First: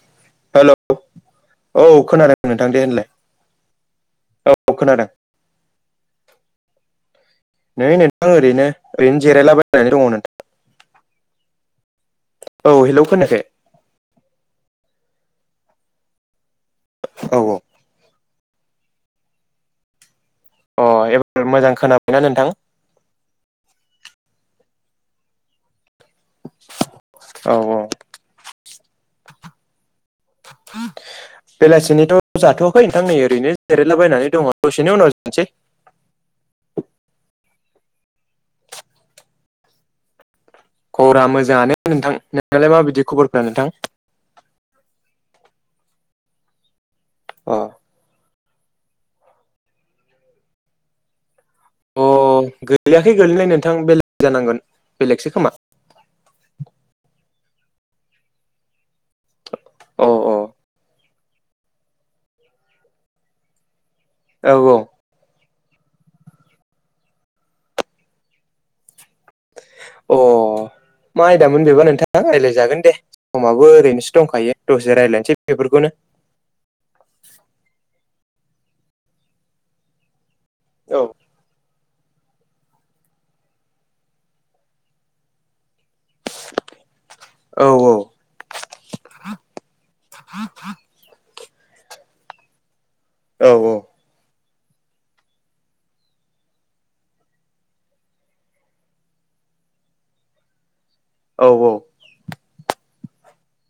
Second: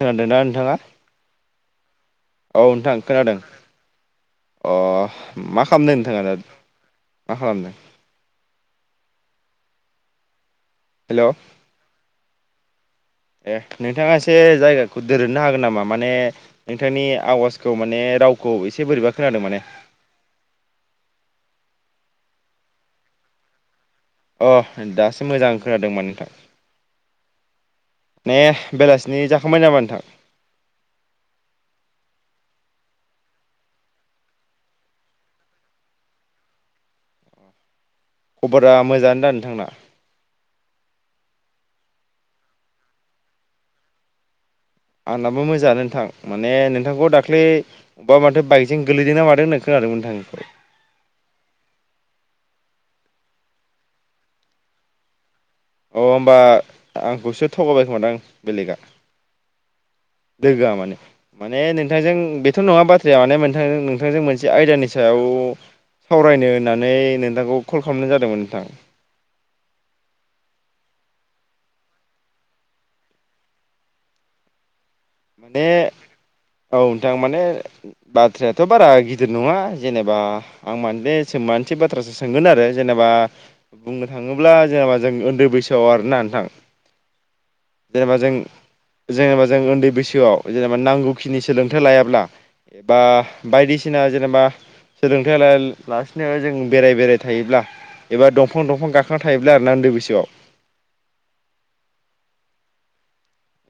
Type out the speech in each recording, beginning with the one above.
खोनादोंना हेलौ नोंथाङा औ खोनादों औ नोंथां दे होनलाय खोनादों अ औ खोनादों मा खालामदों नोंथाङा दा मा खालामदों नै नोंथां ओरैनो ओरैनो जिरायलाबायनानै दङ' नोंथां। हेल' औ हेलौ खोनायाखै ए नोंथाङा एसे जायगाखौ दोरोदनो हागोन नामा माने नोंथांनि औ औ आवाजखौ माने रावखौ एसे बोरैबा खोनादों माने अ एबार मोजां खोनाबायना नोंथां? अह दासो मोजां खोनादों मोन नोंथां। औ औ ने बेलासिनि जाखांबाय नामा नोंथां? [unintelligible] बेलासिनिथ' जाथ'वाखै नोंथां नै ओरैनो जिरायलाबायनानै दङ' दसेनि उनाव जानोसै खबरा मोजाङानो दा नोंथांना? खबरा मोजाङानो नोंथां नोंनाालाय माबायदि खबरफोरा नोंथां? आंनाबो मोजांआनो नोंथां माने नोंथांखौ दाख्लै अ बबेबा माथो बाइक जों गोलैदों ना मादों होननाय खोनादोंमोन थांखौ अ गोलैयाखै गोलैनाय नोंथां बेलेग जानांगोन बेलेगसो खोमा अ होनोमबा आंखौसो थगायबाय खोमादां बेलेगआ अ अ लोगोआ माने माने नोंथांजों बेथ' नङा बाथ्राया माने नोंथां नोंथांजों मोनसे औ आयदानि सायाव सावरायनो होननानै नोंथांखौ कल खालामनाय जादोंमोन नोंथां। अ मा आयदामोन बेबा नोंथां रायज्लायजागोन दे समाबो ओरैनोसो दंखायो दसे रायज्लायनोसै माने बेफोरखौनो औ नोंथां माने बाथ्रायाथ' बारा गिदिर नङा जेनेबा आं औ माने सोम मानसे बाथ्रा बाथ्रासो सोंगोन आरो जेनेबा बुंनो थाङोब्ला जेनेबा जों उन्दै बैसोआव आरोना नोंथां औ जेनेबा जों जेनेबा जों उन्दै बैसोआव जेनेबा नांगौ खिनि सोलोंथाइ लायाब्ला बा औ बायदिसिना जेनेबा सोलोंथाइ लाया लासिनो जों बेराय बेराय थायोब्ला एबा दंफां दंफां गाखोना थायोब्ला उन्दै बैसोआव औ औ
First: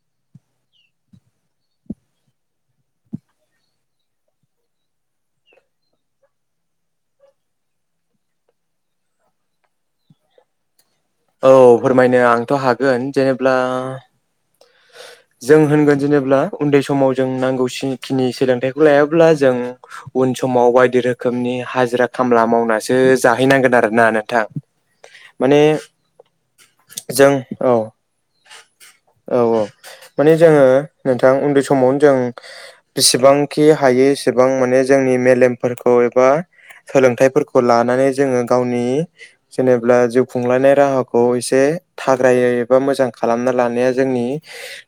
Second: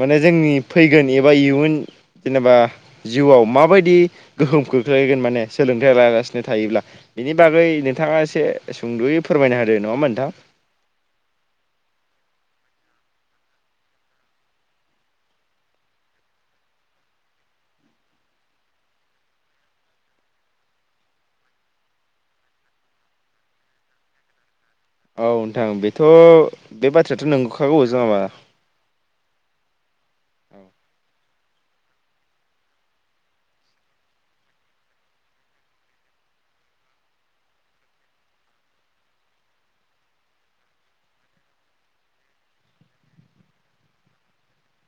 माने जोंनि फैगोन एबा इयुन जेनेबा जिउआव माबायदि गोहोम खोख्लैगोन माने सोलोंथाइ लागासिनो थायोब्ला बिनि बागै नोंथाङा एसे सुंद'यै फोरमायनो होदो दे नङा होमबा नोंथां औ फोरमायनो आंथ' हागोन जेनेब्ला [inaudible] जों होनगोन जेनेब्ला उन्दै समाव जों नांगौखिनि सोलोंथाइखौ लायाब्ला जों उन उन समाव बायदि रोखोमनि हाजिरा खामला मावनासो जाहैनांगोन आरोना नोंथां। औ माने नोंथां बेथ' बे बाथ्रायाथ' जों औ नोंगौखागौ जेनेबा औ औ माने जोङो नोंथां उन्दै सम समावनो जों बेसेबांखि हायो एसेबां माने जोंनि मेलेमफोरखौ एबा सोलोंथाइफोरखौ लानानै जोङो गावनि जेनेब्ला जिउ खुंलायनाय राहाखौ एसे थाग्रायै एबा मोजां खालामना लानाया जोंनि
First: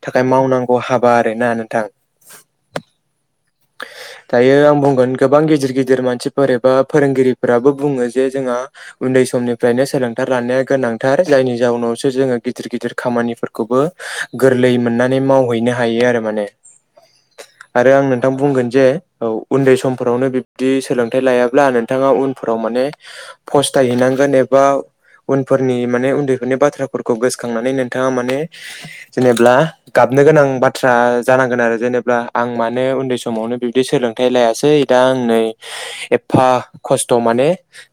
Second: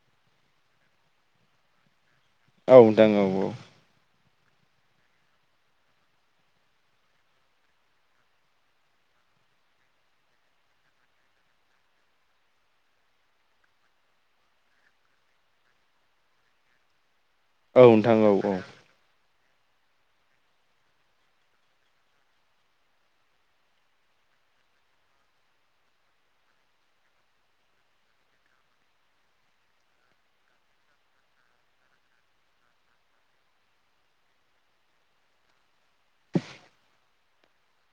थाखाय मावनांगौ हाबा आरोना नोंथां औ नोंथां औ औ। दायो आं बुंगोन गोबां गिदिर गिदिर मानसिफोर एबा फोरोंगिरिफोराबो बुङो जे जोंहा उन्दै उन्दै समनिफ्रायनो सोलोंथार लानाया गोनांथार जायनि जाउनावसो जोङो गिदिर गिदिर खामानिफो गोरलै मोननानै मावहैनो हायो आरो माने [inaudible] आरो आं औ नोंथां औ बुंगोन जे औ। उन्दै समफोरावनो बिब्दि सोलोंथायाइ लायाब्ला नोंथाङा उनफोराव माने फस्थायहैनांगोन ए बा उनफोरनि माने उन्दैफोरनि बाथ्राफोरखौ गोसोखांनानै नोंथाङा माने जेनेब्ला गाब बनो गोनां बाथ्रा जानांगोन आरो जेनेबा आं मानो उन्दै समावनो बिबदि सोलोंथाइ लायासै दा नै एफा खस्थ' माने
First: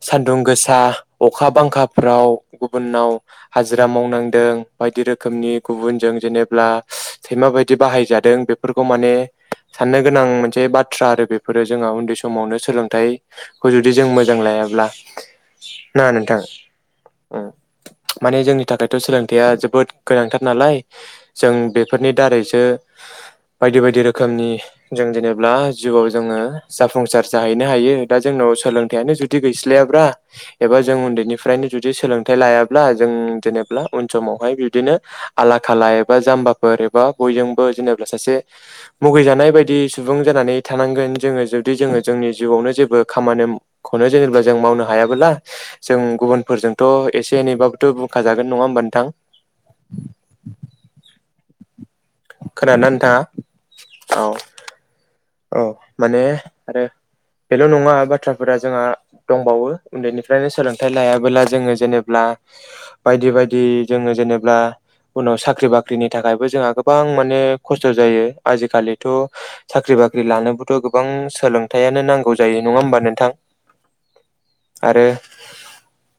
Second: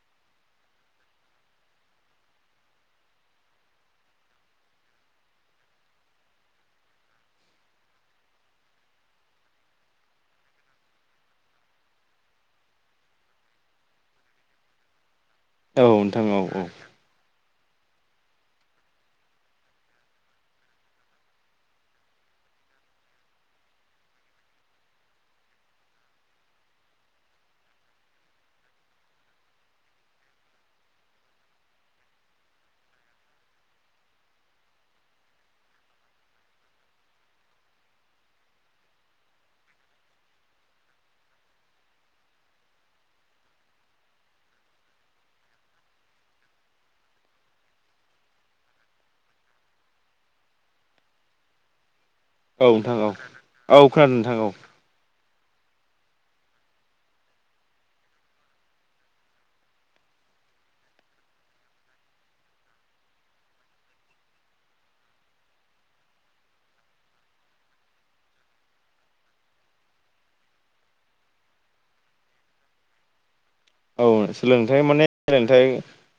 सानदुं गोसा अखा बांखाफ्राव गुबुनाव हाजिरा मावनाय नांदों बायदि रोखोमनि गुबुनजों जेनेब्ला सैमा बायदि बाहायजादों बेफोरखौ माने साननो। गोनां मोनसे बाथ्रा आरो बेफोरो जोंहा उन्दै समावनो सोलोंथाइखौ जुदि जों मोजां लायाब्ला औ ना नोंथां। औ औ माने जोंनि थाखायथ' सोलोंथाइया जोबोद गोनां [inaudible] बायदि बायदि रोखोमनि जों जेनेबा जिउआव जोङो जाफुंसार जाहैनो हायो दा जोंनाव ब्ला एबा जों उन्दैनिफ्रायनो जुदि सोलोंथाइ लायाब्ला जों जेनेब्ला उन समावहाय बिदिनो आला खाला एबा जामबाफोर एबा बयजोंबो जेनेब्ला सासे मुैगैजानाय बाय दि सुबुं जानानै थानांगोन जोङो जुदि जोङो जोंनि जिउआवनो जेबो खामानिखौनो जेनेब्ला जों मा मावनो हायाबोला जों गुबुनफोरजोंथ' एसे एनैबाबोथ' बुंखा जागोन नङा होमबा नोंथां। [inaudible] औ खोनादोंना नोंथां नोंथाङा औ-औ खोनादों नोंथां औ। औ माने आरो बेल' नङा बाथ्राफोरा जोंहा दंबावो उन्दैनिफ्रायनो सोलोंथाइ लायाबोला जोङो जेनेब्ला बायदि-बायदि जोङो जेनेब्ला उनाव साख्रि बाख्रिनि थाखायबो जोंहा गोबां माने खस्थ' जायो आजिखालिथ' साख्रि बाख इ लानोबोथ' गोबां सोलोंथायाइयानो नांगौ जायो नङा होमबा नोंथां। औ सोलोंथाइ माने आरो सोलोंथाइ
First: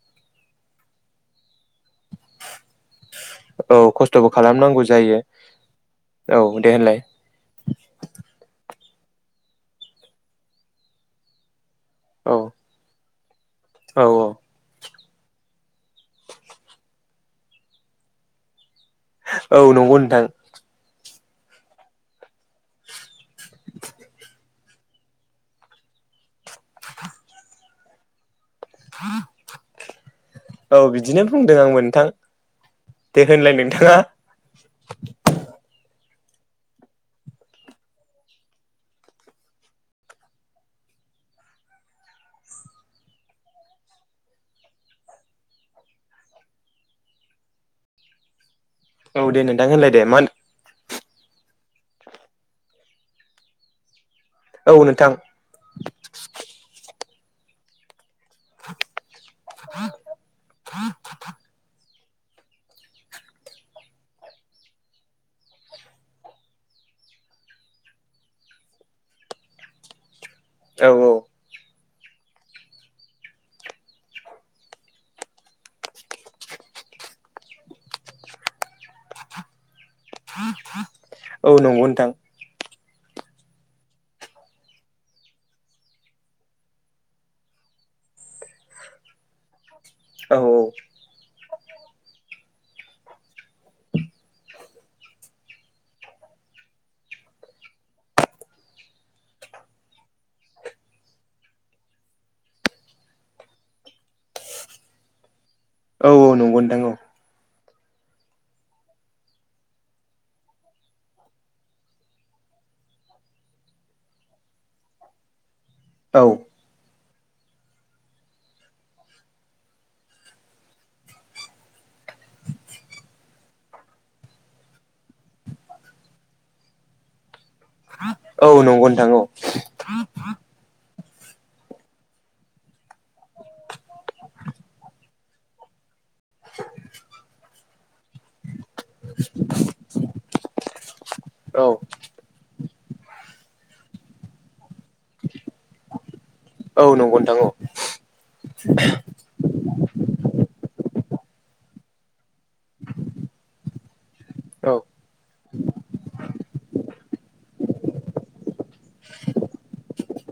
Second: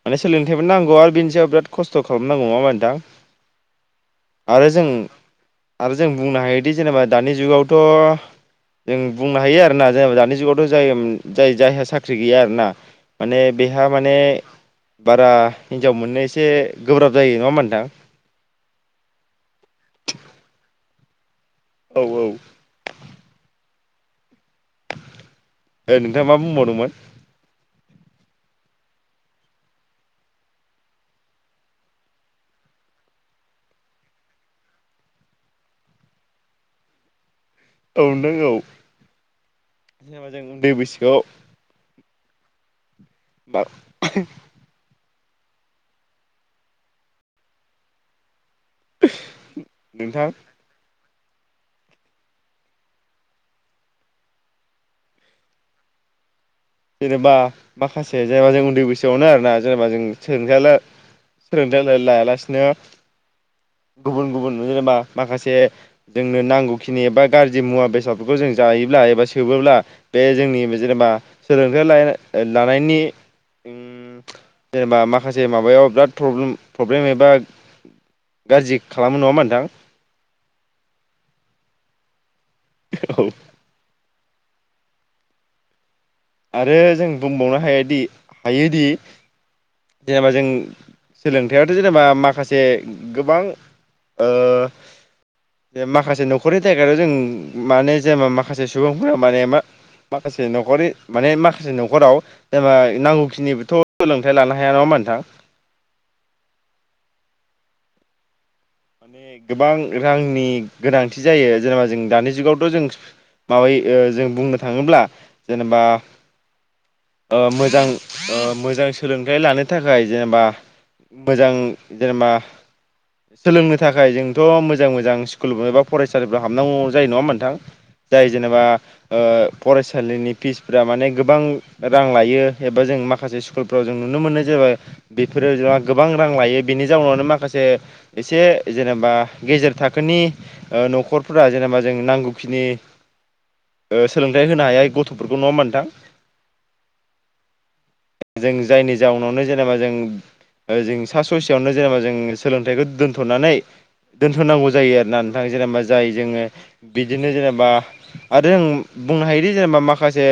माने सोलोंथाइबो नांगौ आरो बेनि सायाव बिराद खस्थ' खालामनांगौ नङामबा नोंथां। औ खस्थ'बो आरो खालामनांगौ जों जायो आरो जों बुंनो औ दे हायोदि होनलाय जेनेबा दानि जुगावथ' जों बुंनो हायो आरो ना जेनेबा दानि जुगावथ' जाय-जाय जायहा साख्रि औ गैया आरोना माने बेहा औ माने बारा हिनजाव मोननो एसे गोब्राब जायो नङामबा नोंथां। औ नंगौ नोंथां। औ-औ। ओ नोंथाङा मा बुंबावदोंमोन? औ बिदिनो बुंदों आंबो नोंथां। दे होनलाय नोंथाङा। औ नोंगौ जेनेबा जों उन्दै बैसोआव बा [unintelligible] औ दे नोंथां होनलाय दे मा होन नोंथां औ नोंथां। जेनेबा माखासे जेनेबा जों उन्दै बैसोआवनो आरोना जेनेबा जों सोंलोंथायानो सोलोंथाय ल-लायालासिनो गुबुन-गुबुन जेनेबा माखासे जोंनो नांगौखिनि एबा गाज्रि मुवा बेसादफोरखौ जों जायोब्ला एबा सोबोब्ला बे जोंनि औ जेनेबा औ सोलोंथाइ ला-लानायनि उम जेनेबा माखासे माबायाव बिराद प्रब्ले-प्रब्लेम एबा गाज्रि खालामो नङामा नोंथां। [inaudible] औ नंगौ नोंथां। औ। आरो जों बुंबावनो हायादि हायोदि जेनेबा औ जों सोलोंथायाथ' जेनेबा माखासे जे गोबां ओ माखासे न'खरनि जायगा जों माने जेनेबा माखासे सुबुंफोरा माने मा माखासे न'खरि माने माखासे न'खराव जेनेबा नांगौखिनिबोथ' सोलोंथाइ लानो हाया नाङामबा नोंथां। औ-औ नंगौनो दां औ। माने गोबां रांनि गोनांथि जायो जेनेबा जों दानि जुगावथ' जों माबाय जों बुंनो थाङोब्ला जेनेबा औ ओ मोजां ओ मोजां सोलोंथाइ लानो थाखाय जेनेबा मोजां जेनेबा सोलोंनो थाखाय जोंथ' मोजां-मोजां स्कुल एबा फरायसालिफोराव हाबनांगौ जायो नङामबा नोंथां। जाय औ जेनेबा नंगौ नोंथां ओ फरायसालिनि फिसफोरा माने गोबां रां लायो एबा जों माखासे स्कुलफ्राव जों नुनो मोनो जेब बेफोरो जों गोबां रां लायो बेनि जाउनावनो माखासे एसे। जेनेबा गेजेर थाखोनि ओ न'खरफोरा औ जेनेबा जों नांगौखिनि ओ सोलोंथाइ होनो हायै गथ'फोरखौ नङा होमबा नोंथां? औ नंगौ नोंथां जों जायनि जाउनावनो जेनेबा जों ओ जों फा ससेयावनो जेनेबा जों सोलोंथाइखौ दोन्थ'नानै दोनथ'नांगौ औ जायो आरोना नोंथां जेनेबा जाय जोङो बिदिनो जेनेबा आ जों बुंनो हायोदि जेनेबा मा खासे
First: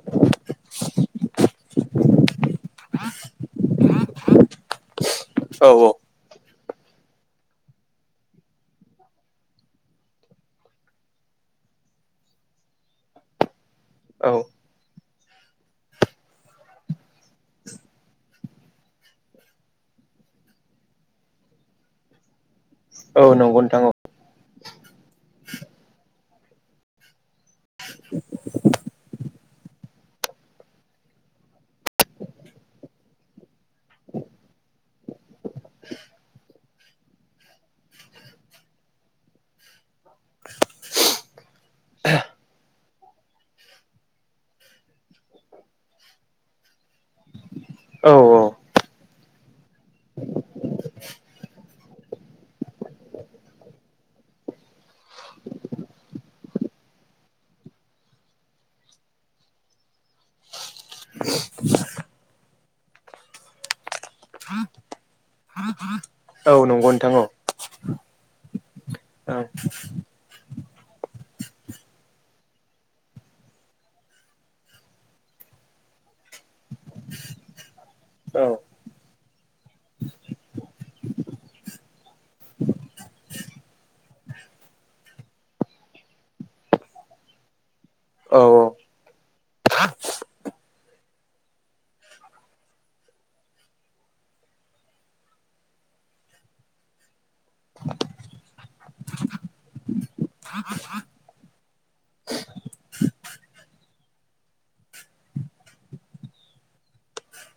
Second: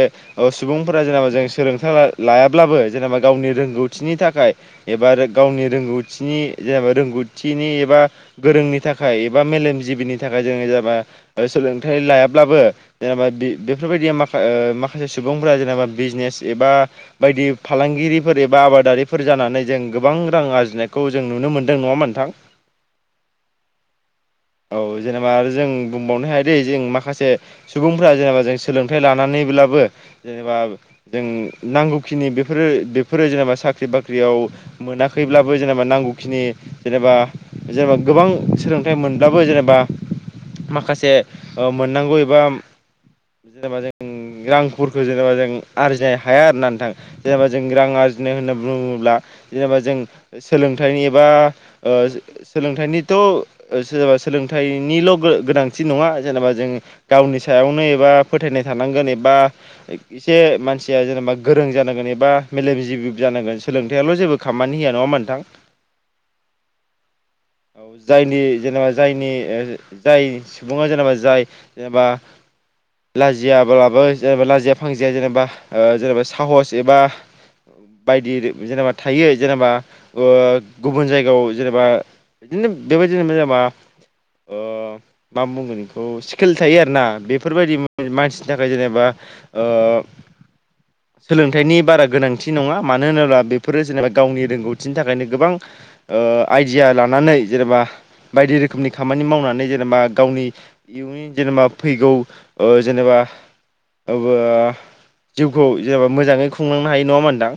ओ सुबुंफोरा जेनेबा जों सोलोंथाइ ला लायाब्लाबो जेनेबा गावनि रोंगौथिनि थाखाय एबा रो गावनि औ रोंगौथिनि जेनेबा रोंगौथिनि एबा गोरोंनि थाखाय एबा मेलेम जिबिनि थाखाय जोङो जेनेबा सोलोंथाइ लायाब्लाबो जेनेबा बेफोरबायदिया औ माखा ओ मा खासे सुबुंफोरा जेनेबा बिजनेस एबा बायदि फालांगिरिफोर एबा आबादारिफोर जानानै जों गोबां रां आरजिनायखौ जों नुनो मोनदों नङा होमबा नोंथां? नोंगौ नोंथां औ। औ जेनेबा आरो जों बुंबावनो हायो दै जों माखासे सुबुंफोरा जेनेबा जों सोलोंथाइ लाना नैब्लाबो जेनेबा जों नांगौखिनि बेफोरो बेफोरो जेनेबा साख्रि बाख्रि याव मोनाखैब्लाबो जेनेबा नांगौखिनि जेनेबा जेनेबा गोबां सोलोंथाइ मोनब्लाबो जेनेबा माखासे ओ मोननांगौ एबा जेनेबा जों रांफोरखौ जेनेबा जों आरजिनो हाया आरोना नोंथां जेनेबा जों रां औ आरजिनो होनना बुङोब्ला जेनेबा जों सोलोंथाइनि एबा ओ सोलोंथाइनि थ ओ सोनोबा सोलोंथाइनिल' गो गोनांथि नङा जेनेबा जों गावनि सायावनो एबा बा फोथायनाय थानांगोन एबा एसे मानसिया जेनेबा गोरों जानांगोन एबा मेलेमजिबि जानांगोन सोलोंथाइयाल' जेबो खामानि होया नङा होमबा नोंथां? मा औ नोंगौ नोंथां औ। औ जायनि जेनेबा जायनि औ ओ जाय सुबुङा जेनेबा जाय जेनेबा लाजियाब्लाबो जेनेबा लाजिया फांजिया जेनेबा ओ जेनेबा साहस एबा बायदि औ जेनेबा थायो जेनेबा गुबुन ओ जायगायाव जेनेबा बिदिनो बेबायदिनो‌ जेनबा ओ मा बुंगोन बेखौ स्किल थायो आरोना बेफोरबायदि औ मानसिनि थाखाय जेनेबा ओ सोलोंथाइनि बारा गोनांथि नंङा मानो होनोब्ला बेफोरो जेनेबा गावनि रोंगौथिनि थाखायनो गोबां ओ आइदिया लानानै जेनेबा बायदि रोखोमनि खामानि मावनानै जेनेबा गावनि इयुननि जेनेबा फैगौ ओ जेनेबा बा अबो जिउखौ जेनेबा मोजांङै खुंलांनो हायो नंङा होमबा नोंथां?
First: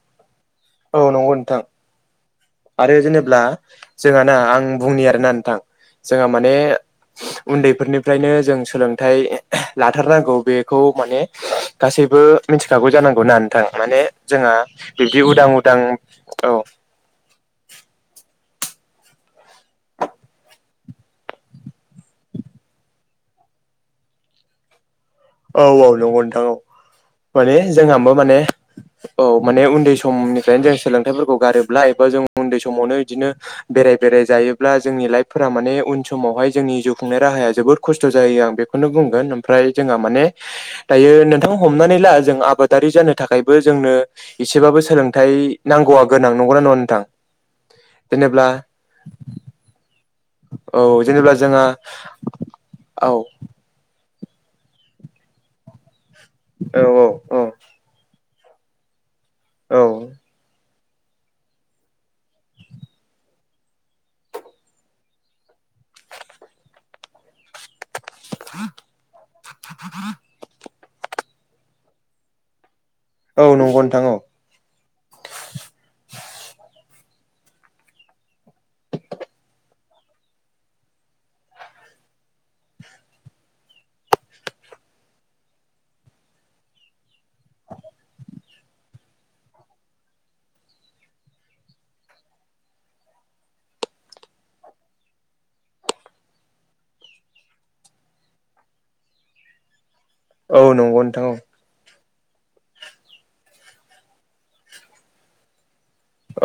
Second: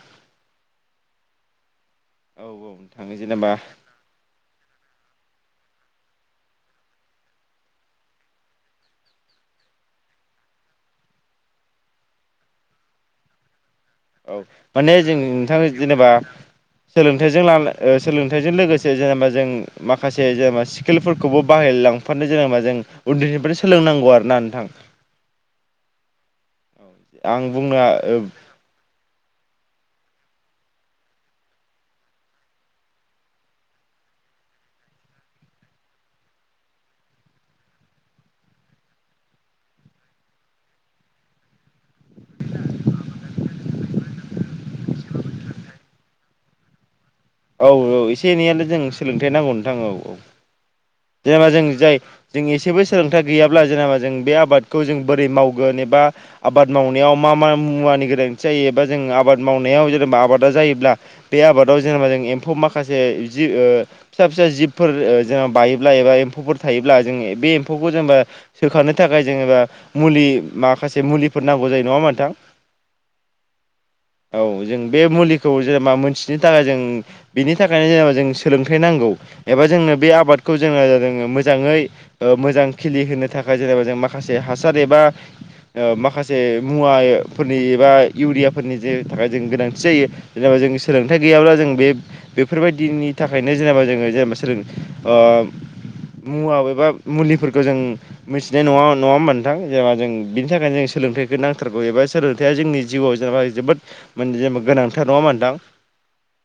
औ नोंगौ नोंथां। औ आरो नोंथां जेनेब्ला जेनेबा जोंहा ना आं बुंनि आरोना नोंथां जोंहा माने उन्दै फोरनिफ्रायनो जों सोलोंथाइ लाथारनांगौ बेखौ माने गासै बो मिथिखागौ जानांगौ ना नोंथां? माने औ जोंहा माने जों बिब्दि उदां उदां औ जों ला ओ सोलोंथाइजों लोगोसे जेनेबा जों माखासे जेनेबा स्किलफोरखौबो बाहायलांफानो जा जेनेबा जों उन्दैनिफ्रायनो सोलोंनांगौ आरो ना नोंथां। औ औ नोंगौ नोंथां औ आं माने बुंनो जोंहाबो माने औ माने उन्दै समनिफ्रायनो जों सोलोंथाइफोरखौ गारोब्ला एबा जों उन्दै समावनो बिदिनो बेराय बेराय जा योब्ला जोंनि लाइफफोरा माने उन समावहाय जोंनि जिउ खुंनाय राहाया जोबोद खस्थ' जायो आं बेखौनो बुंगोन ओम फ्राय जोंहा माने दायो नोंथां हमनानै ला जों आबादारि जानो थाखायबो जोंनो एसेबाबो सो सोलोंथाइ नांगौआ गोनां नोंगौ ना नंङा नोंथां? औ औ एसे जेनेब्ला एनैयानो जों सोलोंथाइ नांगौ नोंथां औ औ औ जेनेबा जोंहा जों जाय जों एसेबो औ सोलोंथाइ गैयाब्ला जेनेबा जों बे आबादखौ जों बोरै मावगोन एबा आबाद औ मावनायाव मा औ मा मुवानि गोनां जायो एबा जों आबाद मावनायाव जेनेबा औ आबादा जायोब्ला बे आबादाव जेनेबा जों एम्फौ माखासे जि फिसा फिसा जिबफोर जेनेबा बायो एबा एम्फौफोर थायोब्ला जो बे एम फौखौ जेनेबा सोखानो थाखाय जेनेबा मुलि मा माखासे मुलिफोर नांगौ जायो नंङा होनबा नोंथां? औ नंगौ नोंथां औ जों बे मुलिखौ जेनेबा मोनथिनो थाखाय जों बिनि थाखायनो जेनेबा जों सोलोंथाइ नांगौ एबा जोंनो बे आबाद खौ जो जोंङो जादोंङो मोजांयै ओ मोजां खिलिहोनो थाखाय जेनेबा जों माखासे हासार एबा ओ माखासे मुवा यो फोरनि एबा इउरियाफोरनि जे थाखाय जों गोनांथि जायो। जेनेबा जों सोलोंथाइ गैयाब्ला जों बे बेफोरबायदिनि थाखायनो जेनेबा जोंङो जेनेबा सोलों ओ मुवा एबा मुलिफोरखौ जों मिथिनाय नंङा नंङामोन नोंथां जेनबा जों बिनि औ थाखायनो जों नंगौ नोंथां औ सोलोंथाइखौ नांथारगौ एबा सोलोंथाइया जोंनि जिउआव जेनेबा जोबोद माने जेनेबा गोनांथार नंङा मानदां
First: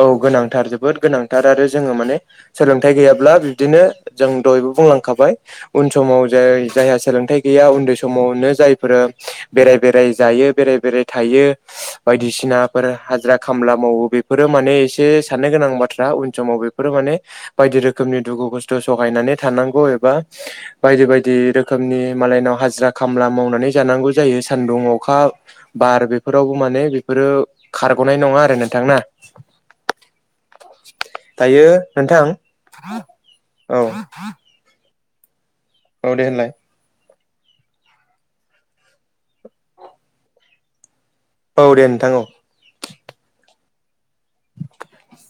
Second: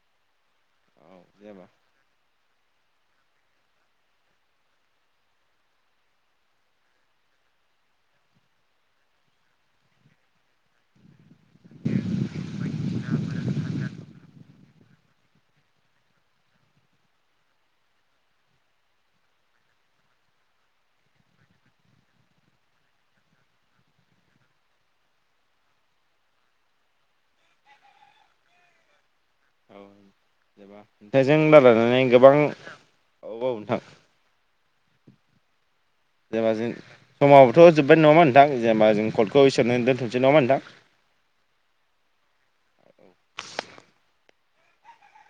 औ गोनांथार जोबोद गोनांथार जेनेबा आरो जोंङो माने सोलोंथाइ गैयाब्ला बिब्दिनो जों दयबो बुंलांखाबाय उन समाव जाय जायहा सोलोंथाइ गैया उन्दै समावनो जायफोरा बेराय बेराय जायो बेराय बेराय थायो। बायदिसिनाफोर हाजिरा खामला मावो बे फोरो माने एसे साननो गोनां बाथ्रा उन समाव बेफोरो माने बायदि रोखोमनि दुखु खस्थ सहायनानै ए थानांगौ एबा बायदि बायदि रोखोमनि मालायनाव हाजिरा खाम मावनानै जानांगौ जा यो सान्दुं अखा बार बेफोरावबो माने बेफोरो खारगनाय नंङा आरो नोंथां ना? दा जों दायो [unintelligible] नोंथां गोबां ब बाव औ नोंथां। औ दे होनलाय जेबा जो समाबबोथ जोब्बाय नंङा नोंथां जेनेबा जों कर्टखौ इसोरनो दोनथ'नोसै नंङा नोंथां? औ दे नोंथां औ [unintelligible]